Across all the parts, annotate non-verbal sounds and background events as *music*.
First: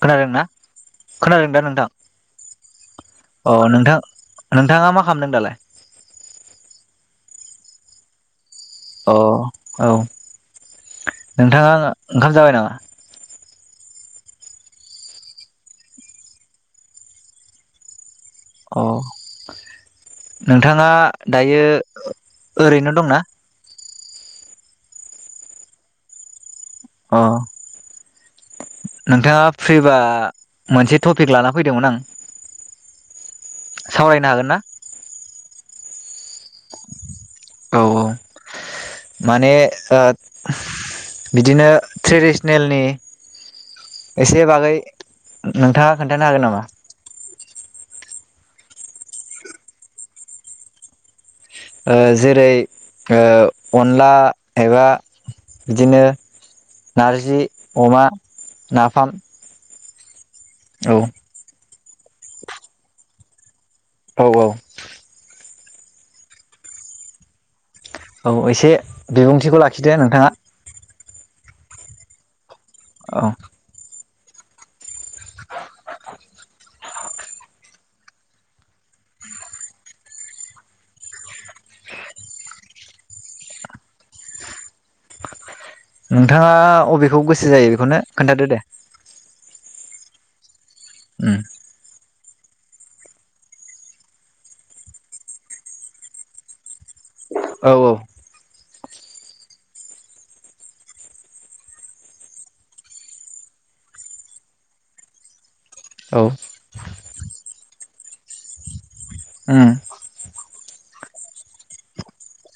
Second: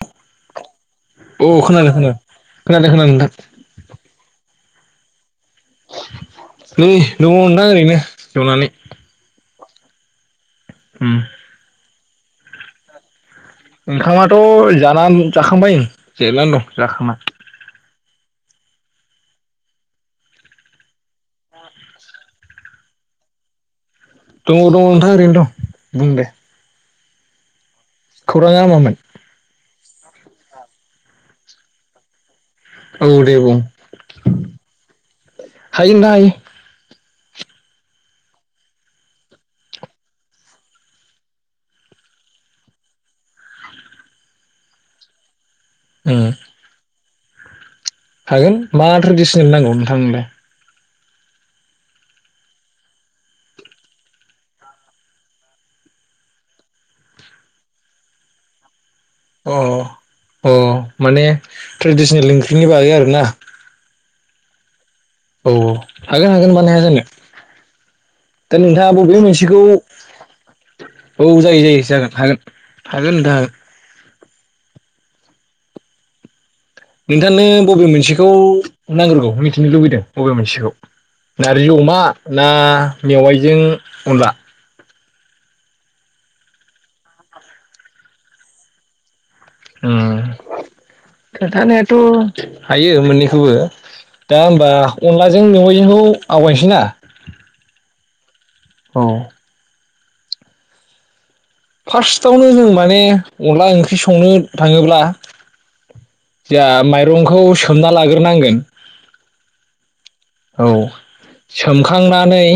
खोनादों ना औ खोनादों दा नोंथां खोनादों खोनादों खोनादों नोंथां अ नोंथां? नोंथाङा मा खालामदों दालाय? नै दङ ओनथां ओरैनो जनानै। अ औ। उम नोंथाङा ओंखाम जाबाय नामा? ओंखामाथ' जाना जाखांबाय उम जेरायना दं जाखांना। अ नोंथाङा दायो ओरैनो दंना? दङ दङ नोंथां ओरैनो दं बुं दे। अ खौराङा मामोन? नोंथाङा फ्रिबा मोनसे टपिक लाना फैदोंमोन आं। औ दे बुं सावरायनो हागोन ना हायो ओनथां हायो औ औ माने ओ बिदिनो ट्रेडिसनेलनि एसे बागै नोंथाङा उम खोन्थानो हागोन नामा? हागोन मा ट्रेडिसनेल नांगौ नोंथांनोलाय? ओ जेरै ओ अनला एबा बिदिनो नारजि, अमा, नाफाम अ अ औ माने ट्रेडिसनेल ओंख्रिनि बागै आरोना? औ औ औ हागोन हागोन मानो हाया जानो। औ दा एसे नोंथाङा बबे मोनसेखौ बिबुंथिखौ लाखिदो नोंथाङा। औ जायो जायो जागोन हागोन। हागोन औ नोंथां नोंथांनो बबे मोनसेखौ नांग्रोगौ मिथिनो लुबैदों बबे मोनसेखौ नारजि अमा ना मेवाइजों अनला? नोंथाङा अबेखौ गोसो जायो बेखौनो खोन्थादो दे उम उम खोनथानायाथ' हायो मोननैखौबो दा होमबा अनलाजों मेवाइजोंखौ आवगायनोसै ना औ औ औ फार्स्टआवनो जों माने अनला ओंख्रि संनो थाङोब्ला औ जा माइ रंखौ सोमना लाग्रोनांगोन ओम औ सोमखांनानै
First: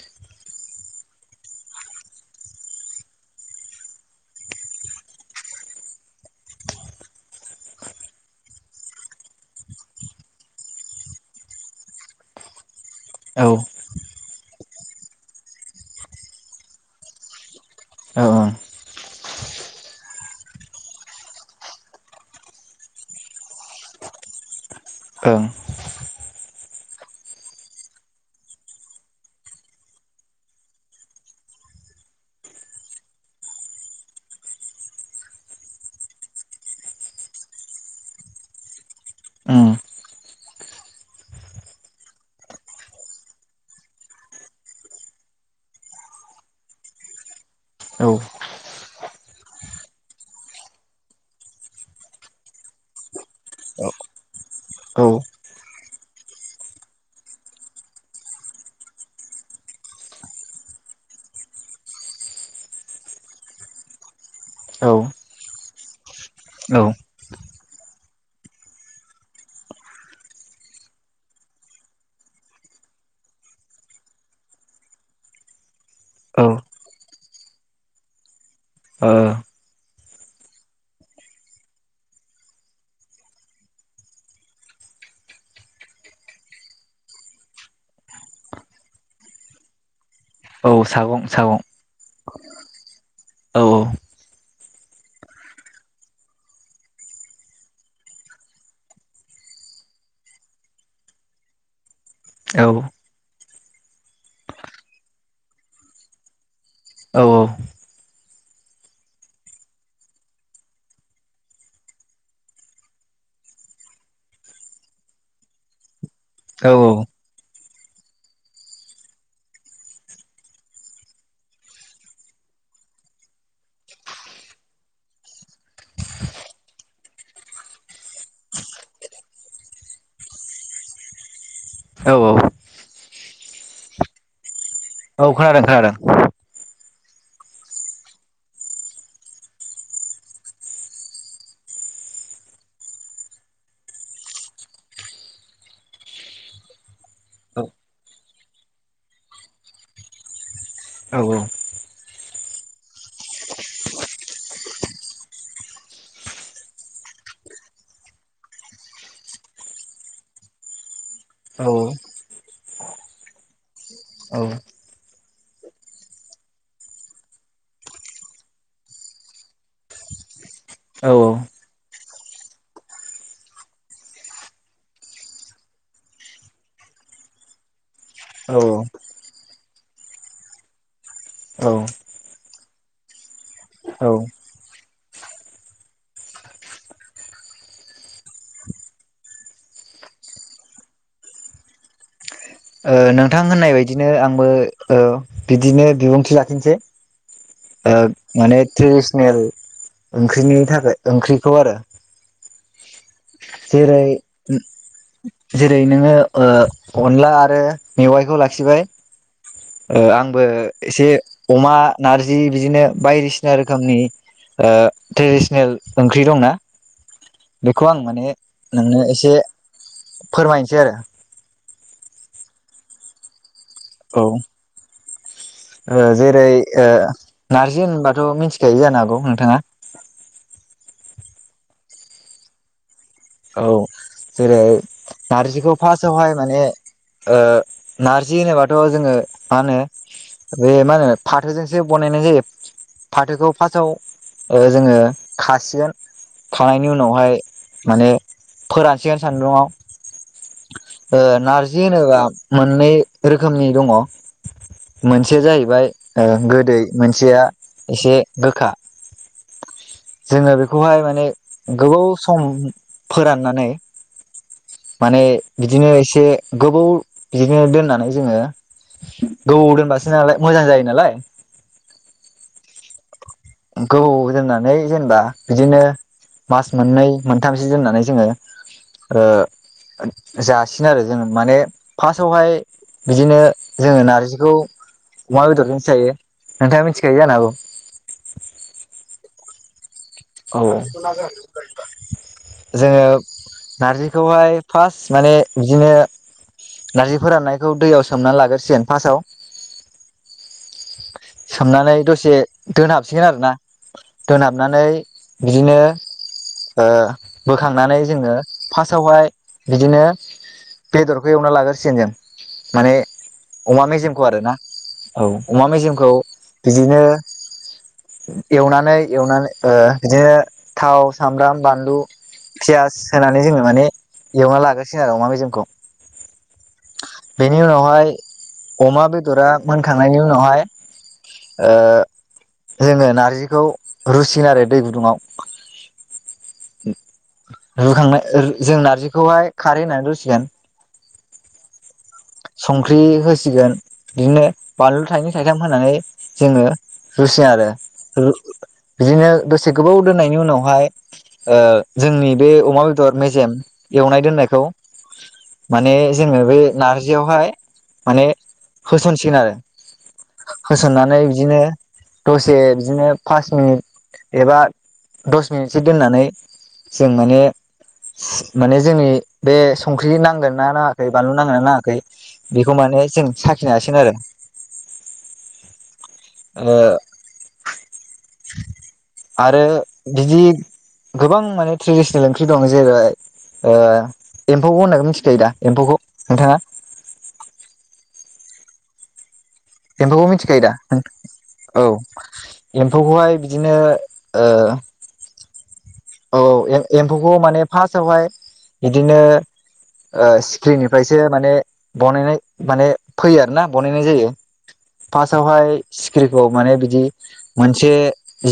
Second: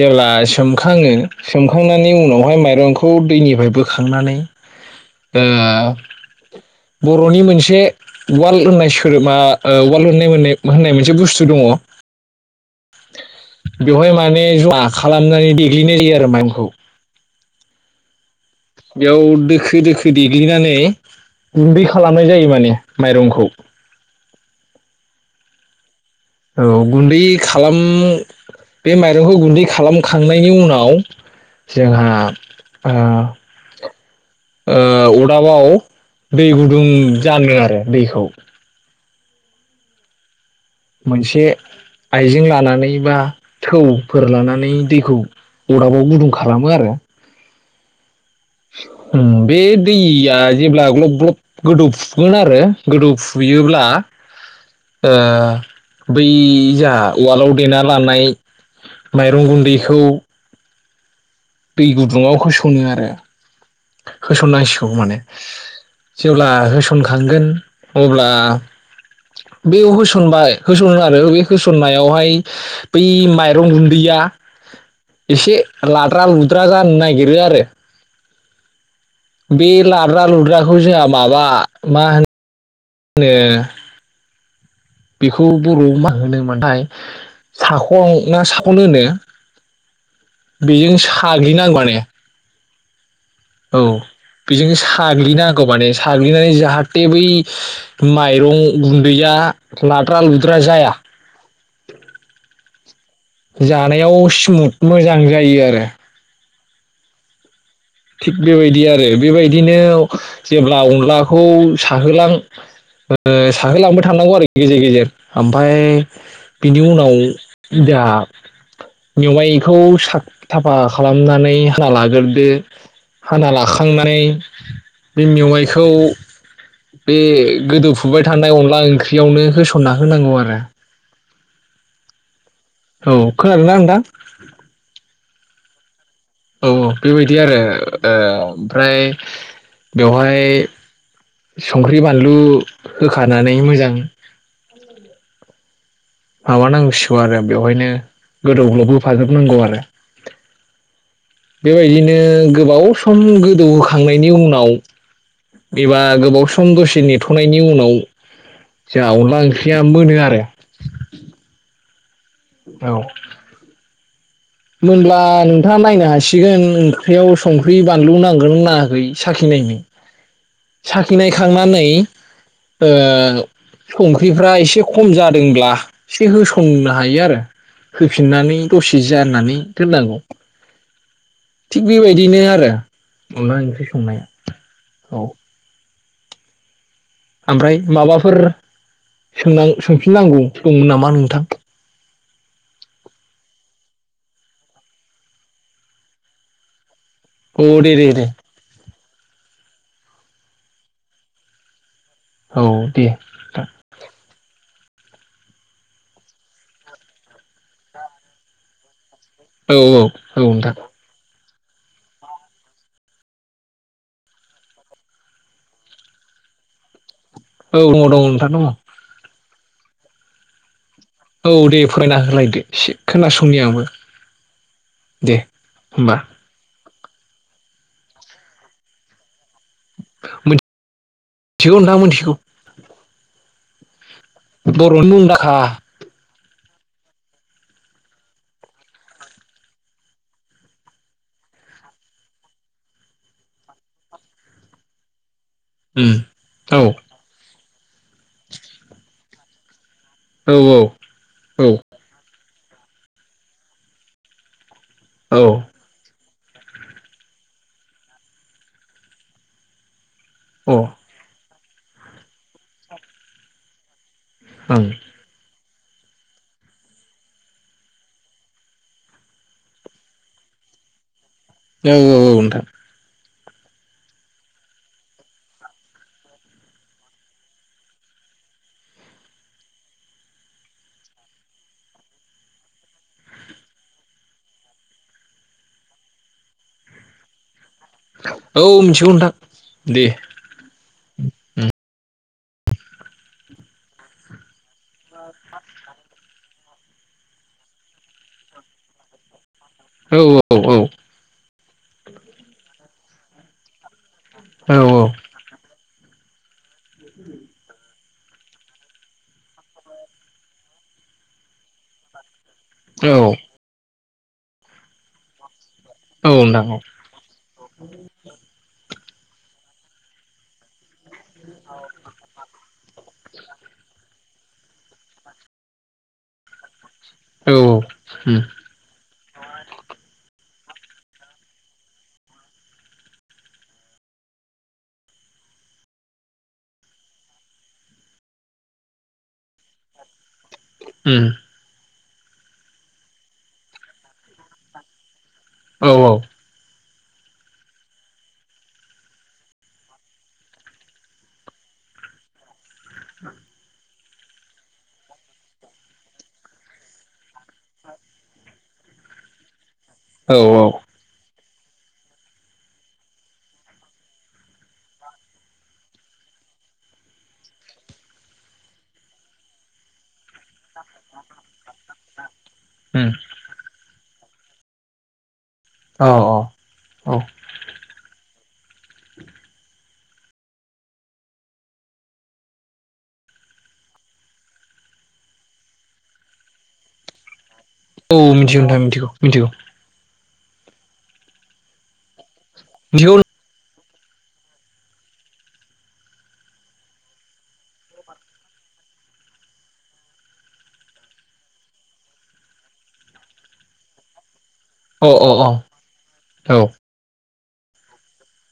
जेब्ला सोमखाङो सोमखांनानै उनावहाय माइरंखौ दैनिफ्राय बोखांनानै ओ बर'नि मोनसे उवाल होननाय सोदोबा उवाल नायनाय *unintelligible* होननाय मोनसे बुस्थु दङ औ बेवहाय माने ज'मा खालामनानै देग्लिनाय जायो आरो माइरंखौ औ ओं बेयाव दोखो दोखो देग्लिनानै गुनदै खालामनाय जायो माने माइरंखौ ओं औ गुनदै खालाम बे माइरंखौ गुनदै खालामखांनायनि उनाव जोंहा अरदाबाव दै गुदुं जानो आरो दैखौ उम मोनसे आइजें लानानै बा थौफोर लानानै दैखौ अरदाबाव गुदुं खालामो आरो औ ओम बे दैया जेब्ला ग्लब ग्लब गोदौफुगोन आरो गोदौफुयोब्ला औ बै जाहख उवालाव देना लानाय माइरं गुनदैखौ दै गुदुङाव होस'नो आरो होसननांसिगौ माने जेब्ला औ होसनखांगोन अब्ला बेयाव होसनबाय होसन आरो बे होसननायावहाय बै माइरं गुनदैया एसे लाद्रा औ ओ लुद्रा जानो नागिरो आरो बे लाद्रा-लुद्राखौ जोंहा माबा मा होनो मा होनो बेखौ बर'आव मा होनोमोनथाय साखं ना साखन होनो औ बेजों सागं सागं साग्लिनांगौ आरो औ बेजोंनो साग्लिनांगौ माने साग्लिनानै जाहाथे बै माइरं गुनदैया लाद्रा-लुद्रा जाया औ जानायाव स्मुथ मोजां जायो आरो औ थिग बेबायदि आरो बेबायदिनो जेब्ला अनलाखौ साहोलां साहोलांबाय थांनांगौ आरो गेजेर गेजेर ओमफ्राय औ बिनि उनाव जाहा मेवाइखौ साफा खालामनानै हाना लाग्रोदो हाना लाखांनानै बे मेवाइखौ बे गोदौफुबाय थानाय अनला ओंख्रियावनो होसनना होनांगौ आरो औ औ खोनादोंना नोंथां औ खोनादों खोनादों औ औ बेबायदि आरो ओ ओमफ्राय बेवहाय संख्रि बानलु होखानानै मोजां माबानांसिगौ आरो औ बेवहायनो गोदौग्लावबोफाजोबनांगौ आरो औ औ बेबायदिनो गोबाव सम गोदौहोखांनायनि उनाव एबा गोबाव सम दसे नेथ'नायनि उनाव जोंहा अनला ओंख्रिया मोनो आरो औ औ औ होनब्ला नोंथाङा नायनो हासिगोन ओंख्रियाव संख्रि बानलु नांगोनना नाङाखै साखिनायनो औ साखिनायखांनानै संख्रिफ्रा एसे खम जादोंब्ला एसे होसननो हायो आरो होफिननानै दसे जि जाननानै दोननांगौ औ थिग बेबायदिनो आरो अनला ओंख्रि ओ संनाया औ ओमफ्राय माबाफोर सों सोंफिननांगौ दंमोन नामा नोंथां नोंथां होननाय बायदिनो आंबो बिदिनो बिबुंथि लाखिनसै औ दे ओ दे दे माने ट्रेदिसे- नेल ओंख्रिनि थाखाय ओंख्रिखौ आरो औ दे जेरै जेरै नोङो अनला आरो मेवाइखौ लाखिबाय औ औ आंबो नोंथां एसे अमा नारजि बिदिनो बायदिसिना रोखोमनि ट्रेडिसनेल ओंख्रि दंना औ बेखौ आं दङ दङ माने नोंथां दङ नोंनो एसे फोरमायनोसै आरो। औ दे फोरमायना होलायदो एसे खोनासं नि आंबो। औ दे ओ होमबा जेरै ओ नारजि होनबाथ' मिनथिखायो जानो हागौ नोंथाङा। मोन थिगौ नोंथां मोनथिगौ। औ जेरै मुंदांखा नारजिखौ फारसावहाय माने ओ नारजि होनोबाथ' जोङो मा होनो बे मा होनो फाथोजोंसो बनायनाय जायो फाथोखौ फासाव ओ जोङो खासिगोन उम औ खानायनि उनावहाय माने फोरानसिगोन सान्दुङाव। औ ओ नारजि होनोबा मोननै रोखोमनि दङ। मोनसेया जाहैबाय- ओ गोदै मोनसेया एसे गोखा जोङो ओं बेखौहाय माने गोबाव सम फोराननानै औ माने बिदिनो एसे गोबौ बिदिनो दोननानै जोङो गोबौ दोनबासो नालाय मोजां जायो नालाय। औ औ औ नोंथां। गोबौ दोननानै जेनबा बिदिनो मास मोननै मोनथामसो दोननानै जोङो ओ जासिनो आरो जोंङो माने फासावहाय बिदिनो जोङो नारजिखौ अमा बेदरजोंसो जायो नोंथाङा मिथिखायो जानो हागौ। औ मोनसिथिगौ नोंथां दे। औ जोङो नारजिखौहाय फास माने बिदिनो नारजि फोराननायखौ दैयाव सोमनानै लागोरसिगोन फासाव। औ औ औ सोमनानै दसे दोनहाबसिगोन आरोना। औ दोनहाबनानै बिदिनो ओ बोखांनानै जोङो फारसावहाय बिदिनो बेदरखौ एवना लागोरसिगोन जों माने औ अमा मेजेम खौ आरो ना औ अमा मेजेम औ नोंथां औ। एवना एवनानै *inaudible* बिदिनो थाव सामब्राम बानलु पियास होनानै जोङो माने एवना लागासिनो आरो अमा बेजेमखौ औ बेनि उनावहाय उम अमा बेदरा मोनखांनायनि उन *unintelligible* जोङो नारजिखौ रुसिगोन आरो दै गुदुङाव रुखांनो जों नारजिखौहाय खारै होनानै रुसिगोन *unintelligible* संख्रि होसिगोन बिदिनो बानलु थाइनै थाइथाम औ होनानै जोङो रुसिगोन आरो बिदिनो दसे गोबाव दोननायनि उनावहाय जोंनि बे अमा बेदर मेजेम एवनाय दोननायखौ माने जोङो बे नारजियावहाय माने होसनसिगोन आरो औ उम होसननानै इदिनो दसे बिदिनो फास मिनिट एबा दस मिनिटसो दोननानै जों माने माने जोंनि बे संख्रि नांगोन ना नाङाखै बानलु नांगोना‌ नाङाखै बेखौ माने जों साखिनो हसिगोन आरो औ ओ औ आरो बिदि गोबां माने ट्रेडिसनेल ओंख्रि दं जेरै ओ एम्फौ होननाखौ मिथिखायो दा एम्फौखौ नोंथाङा औ मिथिगौ नोंथां मिथिगौ मिथिगौ एमफौखौ मिथिखायो दा औ मिथिगौ एम्फौखौहाय बिदिनो ओ औ एम्फौखौ माने फार्स्टावहाय इदिनो ओ सिक्रिनिफ्रायसो माने बनायनाय माने फैयो आरो ना बनायनाय जायो अ अ फार्स्टावहाय सिखिरिखौ औ माने बिदि मोनसे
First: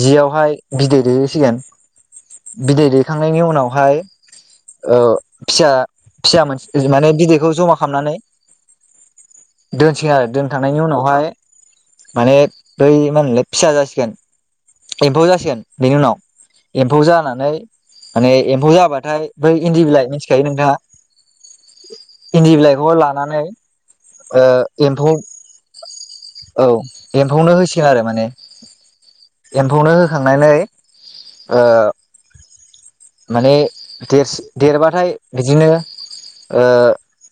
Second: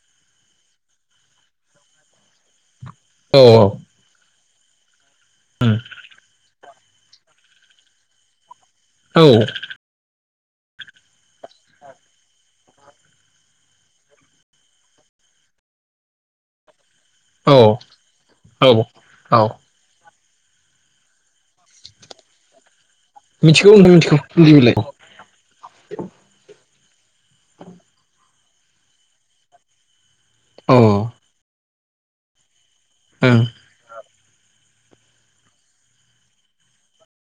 जियावहाय बिदै दैहैसिगोन बिदै दैहो खांनायनि औ उनावहाय ओ फिसा उम फिसा मोनसे माने बिदैखौ जमा खालामनानै औ दोनसै आरो दोन थांनायनि उनावहाय माने बै मा होनलाय फिसा जासिगोन एम्फौ जासिगोन बेनि उनाव एम्फौ जानानै औ माने एम्फौ जाबाथाय औ बै इन्दि बिलाइ *unintelligible* *unintelligible* नोंथाङा इन्दि बिलाइ लानानै मिथिगौ नोंथां मिथिगौ ओ बिलाय औ एम्फौ औ एम्फौनो होसिगोन आरो माने। एम्फौनो हो खांनानै ओ ओं माने देरसि देरबाथाय बिदिनो ओ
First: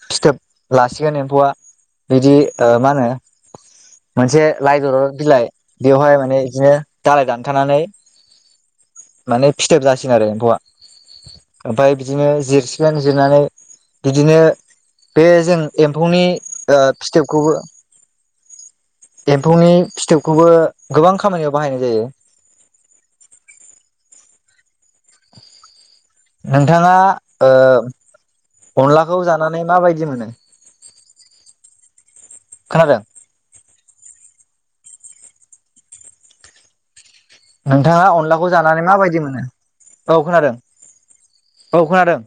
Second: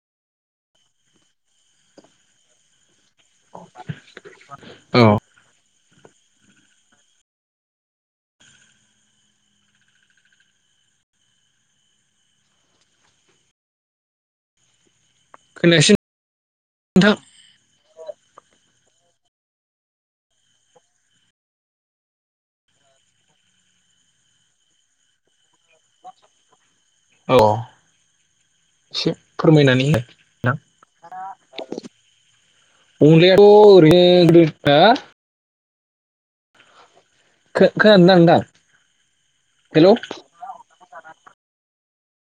फिथोब लासिगोन एम्फौआ बिदि ओ मा होनो मोनसे लाइ दलर औ बिलाइ बेयावहाय माने इदिनो दालाय दानथानानै माने फिथोब जासिगोन आरो एम्फौआ। ओमफाय बिदिनो जिरसिगोन जिरनानै बिदिनो बे जों खोनायासै एम्फौनि ओ नोंथां फिथोबखौबो एम्फौनि फिथोबखौबो गोबां खामानियाव बाहायनाय जायो। नों औ से अनलाखौ जानानै फोरमायनानै हो माबायदि मोनो? ना खोनादों अनलायाथ' ओरैनो *unintelligible* हो? नोंथाङा खोनादोंना नोंथां अनलाखौ जानानै माबायदि मोनो? हेलौ औ खोनादों। औ खोनादों।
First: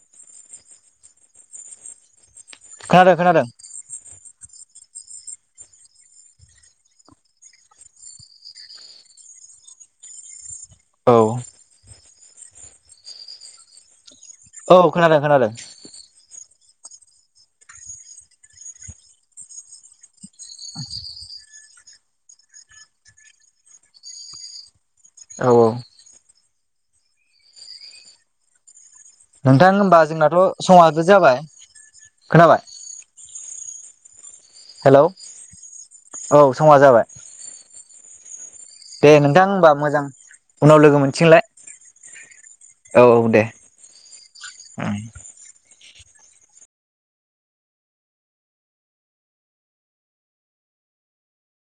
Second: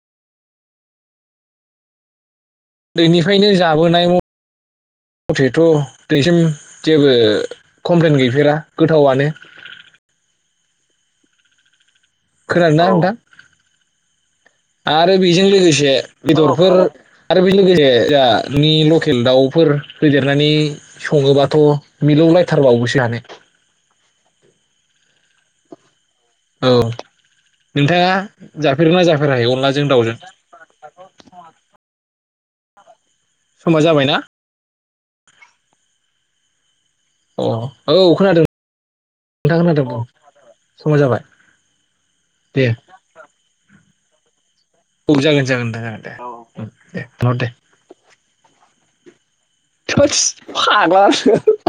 खोनादों खोनादों उन्दैनिफ्रायनो जाबोनाय अ मथेथ' दिनैसिम जेबो कमप्लेन गैफेरा गोथावानो। औ खोनादोंना नोंथां? आरो खोनादों बेजों खोनादों लोगोसे बेदरफोर आरो *inaudible* नि लकेल दाउफोर होदेरनानै सङोबाथ' मिलौ लायथार बावोसो जानो। औ औ। औ नोंथाङा जा नोंथां होनबा जोंनाथ' समाबो जाबाय। खोनाबाय? समा जाबायना? हेलौ औ समा जाबाय। अ औ खोनादों। दे नोंथां होमबा खोनादों औ मोजां उनाव समा लोगो जाबाय मोनसिगोनलाय दे औ औ दे। उम औ जागोन जागोन नोंथां जागोन। दे औ उम दे नर दे थोस फाग्ला *unintelligible*